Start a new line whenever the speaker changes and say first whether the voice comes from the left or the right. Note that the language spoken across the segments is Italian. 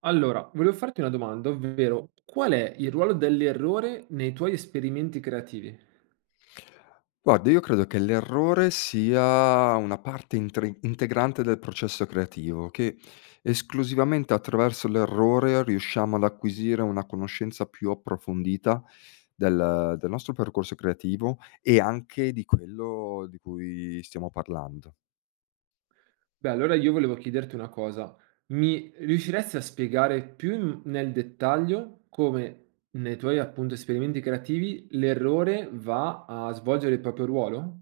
right: Allora, volevo farti una domanda, ovvero qual è il ruolo dell'errore nei tuoi esperimenti creativi?
left: Guarda, io credo che l'errore sia una parte intri integrante del processo creativo, che esclusivamente attraverso l'errore riusciamo ad acquisire una conoscenza più approfondita del nostro percorso creativo e anche di quello di cui stiamo parlando.
right: Beh, allora io volevo chiederti una cosa. Mi riusciresti a spiegare più in- nel dettaglio come nei tuoi appunto esperimenti creativi l'errore va a svolgere il proprio ruolo?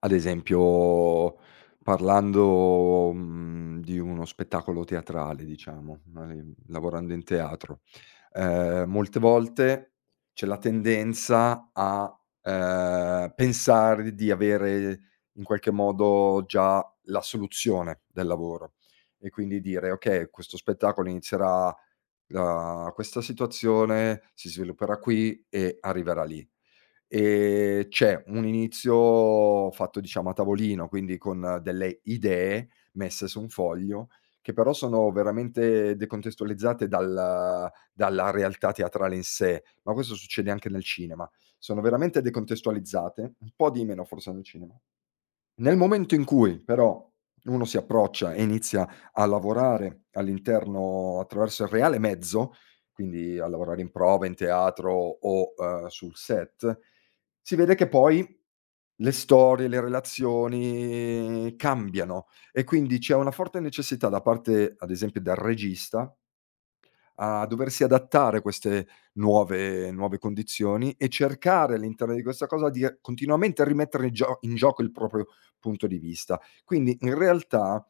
left: Ad esempio, parlando, di uno spettacolo teatrale, diciamo, magari lavorando in teatro, molte volte c'è la tendenza a pensare di avere in qualche modo già la soluzione del lavoro e quindi dire: "Okay, questo spettacolo inizierà da questa situazione, si svilupperà qui e arriverà lì". C'è un inizio fatto, diciamo, a tavolino, quindi con delle idee messe su un foglio, che però sono veramente decontestualizzate dalla realtà teatrale in sé, ma questo succede anche nel cinema. Sono veramente decontestualizzate, un po' di meno forse nel cinema. Nel momento in cui però uno si approccia e inizia a lavorare all'interno attraverso il reale mezzo, quindi a lavorare in prova, in teatro o sul set, si vede che poi le storie, le relazioni cambiano e quindi c'è una forte necessità da parte, ad esempio, del regista a doversi adattare a queste nuove condizioni e cercare all'interno di questa cosa di continuamente rimettere in gioco il proprio punto di vista. Quindi, in realtà,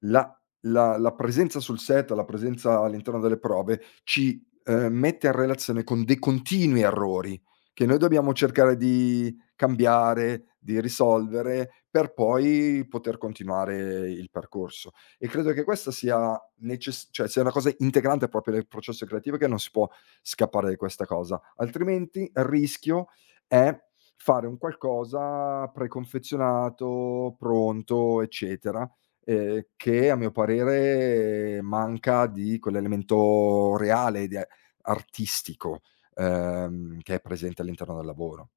left: la la presenza sul set, la presenza all'interno delle prove ci mette a relazione con dei continui errori, che noi dobbiamo cercare di cambiare, di risolvere, per poi poter continuare il percorso. E credo che questa sia, neces cioè, sia una cosa integrante proprio del processo creativo, che non si può scappare di questa cosa. Altrimenti, il rischio è fare un qualcosa preconfezionato, pronto, eccetera, che a mio parere manca di quell'elemento reale, di a artistico, che è presente all'interno del lavoro.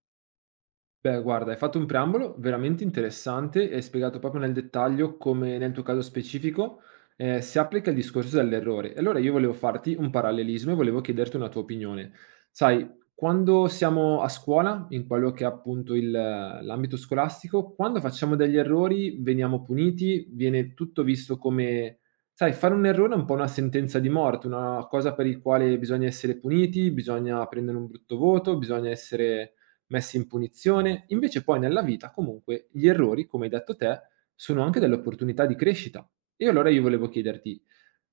right: Beh, guarda, hai fatto un preambolo veramente interessante e hai spiegato proprio nel dettaglio come nel tuo caso specifico si applica il discorso dell'errore. E allora io volevo farti un parallelismo e volevo chiederti una tua opinione. Sai, quando siamo a scuola, in quello che è appunto il- l'ambito scolastico, quando facciamo degli errori veniamo puniti, viene tutto visto come, sai, fare un errore è un po' una sentenza di morte, una cosa per il quale bisogna essere puniti, bisogna prendere un brutto voto, bisogna essere messi in punizione, invece poi nella vita comunque gli errori, come hai detto te, sono anche delle opportunità di crescita. E allora io volevo chiederti,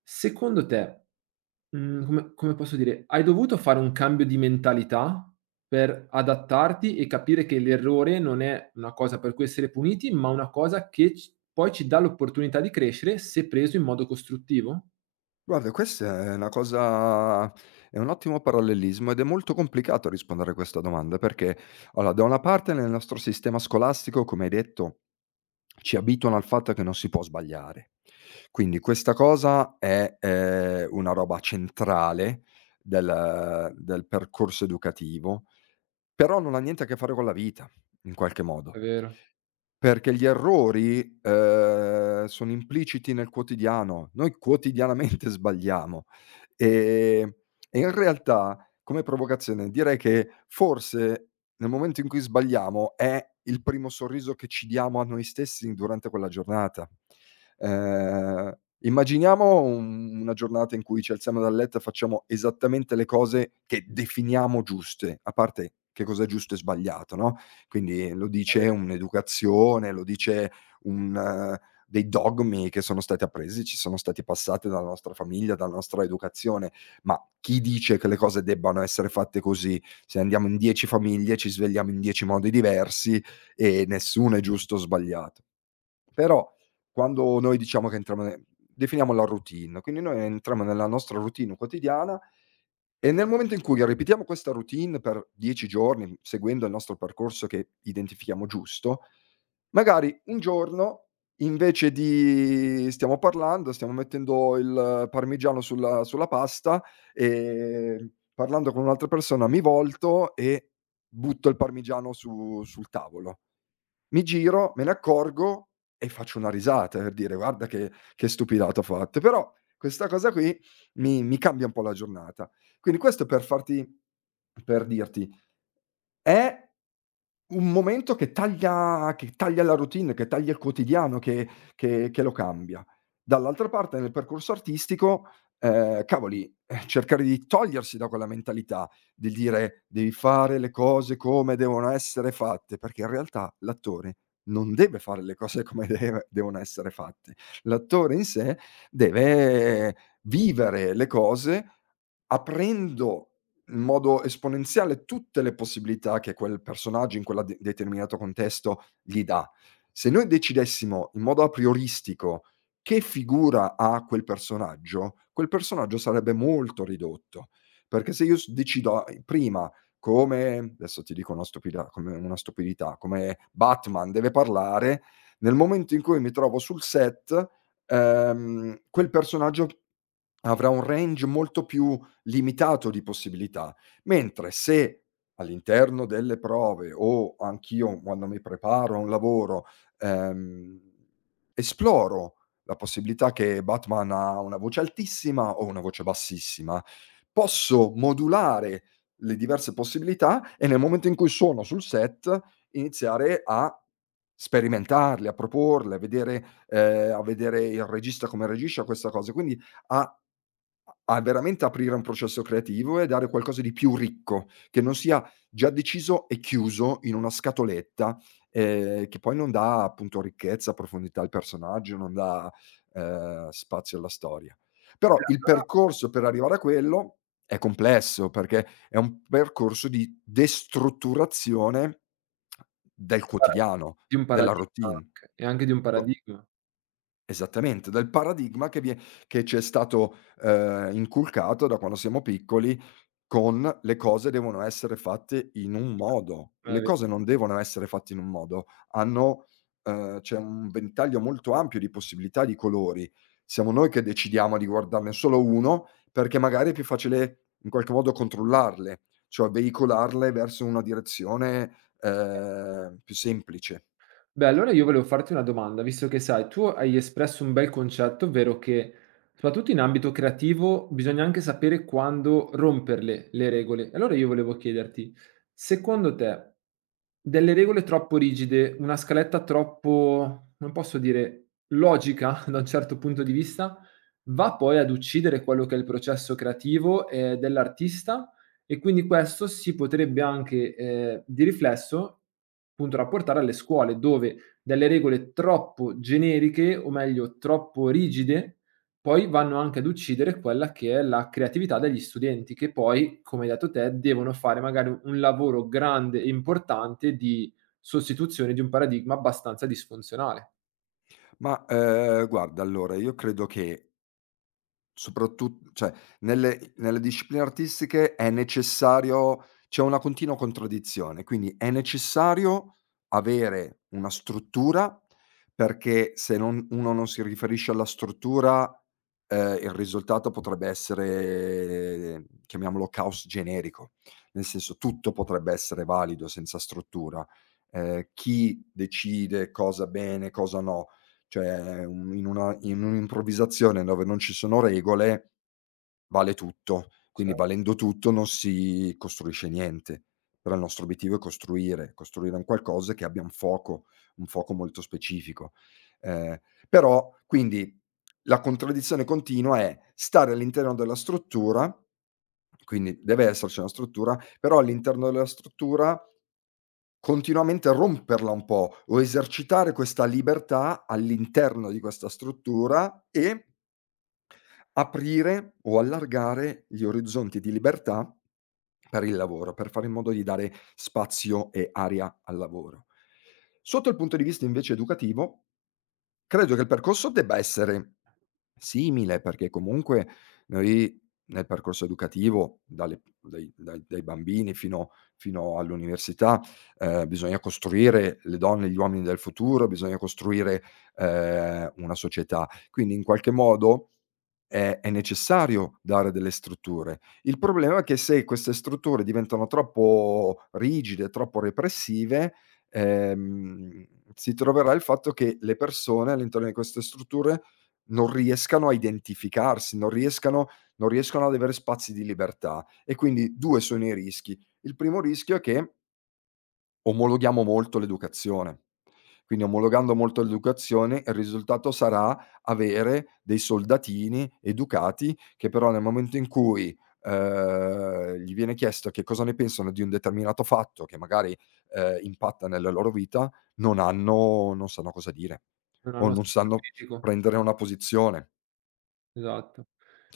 right: secondo te, come come posso dire, hai dovuto fare un cambio di mentalità per adattarti e capire che l'errore non è una cosa per cui essere puniti, ma una cosa che c poi ci dà l'opportunità di crescere se preso in modo costruttivo?
left: Guarda, questa è una cosa, è un ottimo parallelismo ed è molto complicato rispondere a questa domanda perché, allora, da una parte nel nostro sistema scolastico, come hai detto, ci abituano al fatto che non si può sbagliare. Quindi questa cosa è, una roba centrale del percorso educativo. Però non ha niente a che fare con la vita, in qualche modo.
right: È vero.
left: Perché gli errori, sono impliciti nel quotidiano. Noi quotidianamente sbagliamo. Ehm, e in realtà, come provocazione, direi che forse nel momento in cui sbagliamo è il primo sorriso che ci diamo a noi stessi durante quella giornata. Immaginiamo un una giornata in cui ci alziamo dal letto e facciamo esattamente le cose che definiamo giuste, a parte che cos'è giusto e sbagliato, no, quindi lo dice un'educazione, lo dice un dei dogmi che sono stati appresi, ci sono stati passati dalla nostra famiglia, dalla nostra educazione. Ma chi dice che le cose debbano essere fatte così? Se andiamo in 10 famiglie, ci svegliamo in 10 modi diversi e nessuno è giusto o sbagliato. Però quando noi diciamo che entriamo ne definiamo la routine, quindi noi entriamo nella nostra routine quotidiana e nel momento in cui ripetiamo questa routine per 10 giorni, seguendo il nostro percorso che identifichiamo giusto, magari un giorno invece di stiamo parlando, stiamo mettendo il parmigiano sulla pasta, parlando con un'altra persona mi volto e butto il parmigiano su sul tavolo. Mi giro, me ne accorgo e faccio una risata per dire: "Guarda che stupidata ho fatto". Però questa cosa qui mi cambia un po' la giornata. Quindi questo per dirti, è un momento che taglia la routine, che taglia il quotidiano, che lo cambia. Dall'altra parte nel percorso artistico, cavoli, cercare di togliersi da quella mentalità, del dire: "Devi fare le cose come devono essere fatte", perché in realtà l'attore non deve fare le cose come deve devono essere fatte. L'attore in sé deve vivere le cose aprendo in modo esponenziale tutte le possibilità che quel personaggio in quella de determinato contesto gli dà. Se noi decidessimo in modo aprioristico che figura ha quel personaggio sarebbe molto ridotto, perché se io s decido a prima, come adesso ti dico una stupida, come una stupidità, come Batman deve parlare, nel momento in cui mi trovo sul set, quel personaggio avrà un range molto più limitato di possibilità. Mentre se all'interno delle prove, o anch'io quando mi preparo a un lavoro, ehm, esploro la possibilità che Batman ha una voce altissima o una voce bassissima, posso modulare le diverse possibilità e nel momento in cui sono sul set iniziare a sperimentarle, a proporle, a vedere il regista come reagisce a questa cosa. Quindi a a veramente aprire un processo creativo e dare qualcosa di più ricco, che non sia già deciso e chiuso in una scatoletta, che poi non dà, appunto, ricchezza, profondità al personaggio, non dà, spazio alla storia.
right: È
left: Però il
right: una
left: percorso per arrivare a quello è complesso, perché è un percorso di destrutturazione del
right: parola.
left: quotidiano,
right: Di un
left: della
right: paradigma
left: routine.
right: anche e anche di un
left: Co
right: paradigma.
left: Esattamente, dal paradigma che ci è stato, inculcato da quando siamo piccoli, con: le cose devono essere fatte in un modo.
right: È
left: Le
right: ve.
left: cose non devono essere fatte in un modo, hanno, c'è un ventaglio molto ampio di possibilità, di colori. Siamo noi che decidiamo di guardarne solo uno, perché magari è più facile in qualche modo controllarle, cioè veicolarle verso una direzione, più semplice.
right: Beh, allora io volevo farti una domanda, visto che sai, tu hai espresso un bel concetto, ovvero che soprattutto in ambito creativo bisogna anche sapere quando romperle le regole. Allora io volevo chiederti, secondo te, delle regole troppo rigide, una scaletta troppo, non posso dire, logica da un certo punto di vista, va poi ad uccidere quello che è il processo creativo dell'artista? E quindi questo si potrebbe anche, di riflesso, appunto rapportare alle scuole, dove delle regole troppo generiche, o meglio troppo rigide, poi vanno anche ad uccidere quella che è la creatività degli studenti, che poi, come hai detto te, devono fare magari u un lavoro grande e importante di sostituzione di un paradigma abbastanza disfunzionale.
left: Ma, guarda, allora, io credo che, Soprattut cioè, nelle discipline artistiche è necessario, c'è una continua contraddizione, quindi è necessario avere una struttura, perché se non uno non si riferisce alla struttura, il risultato potrebbe essere, chiamiamolo, caos generico. Nel senso, tutto potrebbe essere valido senza struttura. Chi decide cosa bene, cosa no? Cioè, un in una in un'improvvisazione dove non ci sono regole, vale tutto. Quindi,
right: Cioè,
left: valendo tutto, non si costruisce niente. Però il nostro obiettivo è costruire, costruire un qualcosa che abbia un fuoco molto specifico. Ehm, però quindi la contraddizione continua è stare all'interno della struttura, quindi deve esserci una struttura, però all'interno della struttura continuamente romperla un po' o esercitare questa libertà all'interno di questa struttura e aprire o allargare gli orizzonti di libertà per il lavoro, per fare in modo di dare spazio e aria al lavoro. Sotto il punto di vista, invece, educativo, credo che il percorso debba essere simile, perché comunque noi nel percorso educativo, dalle dai dai dai bambini fino all'università, bisogna costruire le donne e gli uomini del futuro, bisogna costruire, una società. Quindi, in qualche modo, è necessario dare delle strutture. Il problema è che se queste strutture diventano troppo rigide, troppo repressive, ehm, si troverà il fatto che le persone all'interno di queste strutture non riescano a identificarsi, non riescono ad avere spazi di libertà e quindi 2 sono i rischi. Il primo rischio è che omologhiamo molto l'educazione. Quindi, omologando molto l'educazione, il risultato sarà avere dei soldatini educati che però nel momento in cui, gli viene chiesto che cosa ne pensano di un determinato fatto che magari, impatta nella loro vita, non sanno cosa dire
right: non
left: o
right: hanno
left: non
right: spirito
left: sanno
right: critico.
left: prendere una posizione.
right: Esatto.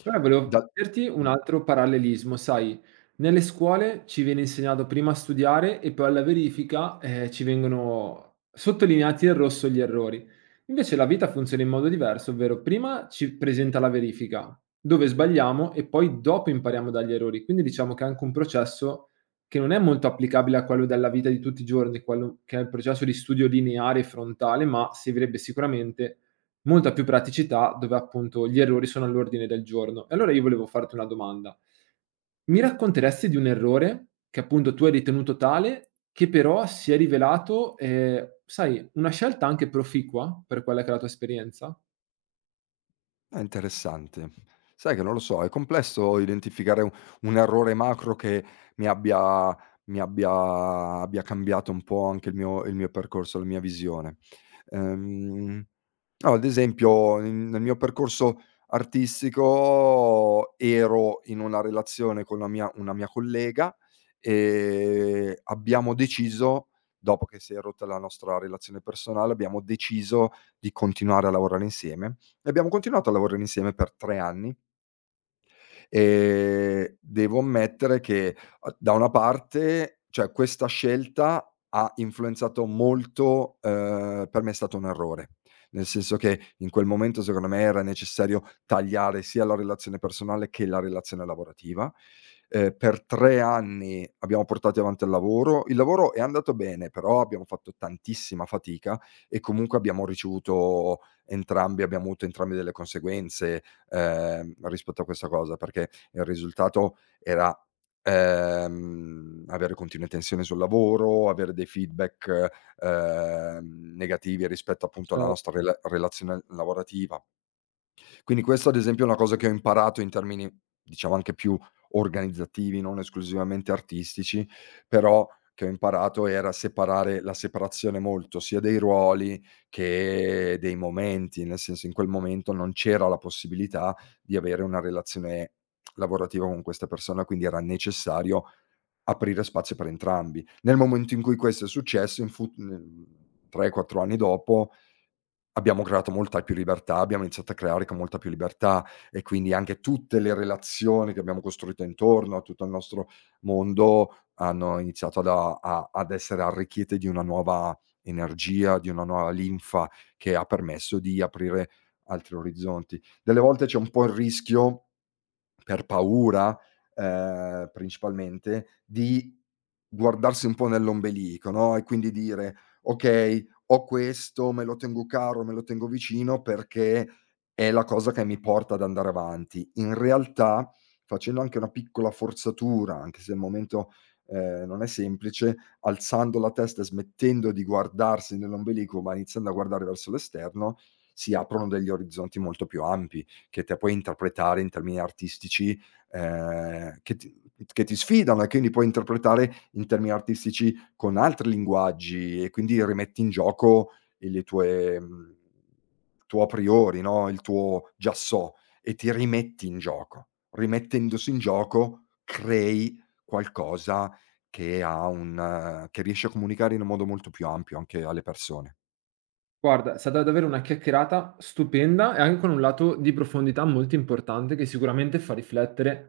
right: Ora volevo
left: Da
right: chiederti un
left: mh.
right: altro parallelismo, sai, nelle scuole ci viene insegnato prima a studiare e poi alla verifica, ci vengono sottolineati in rosso gli errori. Invece la vita funziona in modo diverso, ovvero prima ci presenta la verifica, dove sbagliamo e poi dopo impariamo dagli errori. Quindi diciamo che è anche un processo che non è molto applicabile a quello della vita di tutti i giorni, quello che è il processo di studio lineare e frontale, ma servirebbe sicuramente molta più praticità, dove appunto gli errori sono all'ordine del giorno. E allora io volevo farti una domanda: mi racconteresti di un errore che appunto tu hai ritenuto tale, che però si è rivelato, sai, una scelta anche proficua per quella che è la tua esperienza?
left: Ah, interessante. Sai che non lo so, è complesso identificare u un errore macro che mi abbia mi abbia abbia cambiato un po' anche il mio percorso, la mia visione. Ehm No, ad esempio, n nel mio percorso artistico ero in una relazione con la mia una mia collega, abbiamo deciso, dopo che si è rotta la nostra relazione personale, abbiamo deciso di continuare a lavorare insieme e abbiamo continuato a lavorare insieme per 3 anni. Devo ammettere che, da una parte, cioè, questa scelta ha influenzato molto, per me è stato un errore. Nel senso che in quel momento, secondo me, era necessario tagliare sia la relazione personale che la relazione lavorativa. Per 3 anni abbiamo portato avanti il lavoro. Il lavoro è andato bene, però abbiamo fatto tantissima fatica e comunque abbiamo avuto entrambi delle conseguenze, rispetto a questa cosa, perché il risultato era, avere continue tensioni sul lavoro, avere dei feedback, negativi rispetto, appunto, alla
right: Cioè.
left: nostra relazione lavorativa. Quindi questo, ad esempio, è una cosa che ho imparato in termini, diciamo, anche più organizzativi, non esclusivamente artistici, però che ho imparato era separare, la separazione molto, sia dei ruoli che dei momenti, nel senso in quel momento non c'era la possibilità di avere una relazione lavorativa con questa persona, quindi era necessario aprire spazio per entrambi. Nel momento in cui questo è successo, 3, 4 anni dopo, abbiamo creato molta più libertà, abbiamo iniziato a creare con molta più libertà, e quindi anche tutte le relazioni che abbiamo costruito intorno a tutto il nostro mondo hanno iniziato ad a a ad essere arricchite di una nuova energia, di una nuova linfa che ha permesso di aprire altri orizzonti. Delle volte c'è un po' il rischio, per paura, principalmente, di guardarsi un po' nell'ombelico, no, e quindi dire: "Okay, ho questo, me lo tengo caro, me lo tengo vicino perché è la cosa che mi porta ad andare avanti". In realtà, facendo anche una piccola forzatura, anche se il momento, non è semplice, alzando la testa e smettendo di guardarsi nell'ombelico, ma iniziando a guardare verso l'esterno, si aprono degli orizzonti molto più ampi che te puoi interpretare in termini artistici, ehm, che ti che ti sfidano e quindi puoi interpretare in termini artistici con altri linguaggi, e quindi rimetti in gioco e tuo a priori, no, il tuo già so, e ti rimetti in gioco. Rimettendosi in gioco crei qualcosa che ha un che riesci a comunicare in un modo molto più ampio anche alle persone.
right: Guarda, è stata davvero una chiacchierata stupenda e anche con un lato di profondità molto importante che sicuramente fa riflettere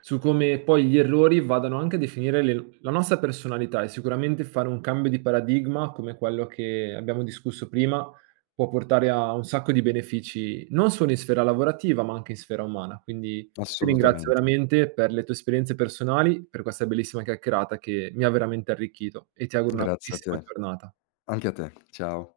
right: su come poi gli errori vadano anche a definire le- la nostra personalità e sicuramente fare un cambio di paradigma come quello che abbiamo discusso prima può portare a un sacco di benefici non solo in sfera lavorativa ma anche in sfera umana. Quindi ti ringrazio
left: Assolutamente.
right: veramente per le tue esperienze personali, per questa bellissima chiacchierata che mi ha veramente arricchito e ti auguro una
left: Grazie a
right: bellissima
left: te.
right: giornata.
left: Anche a te. Ciao.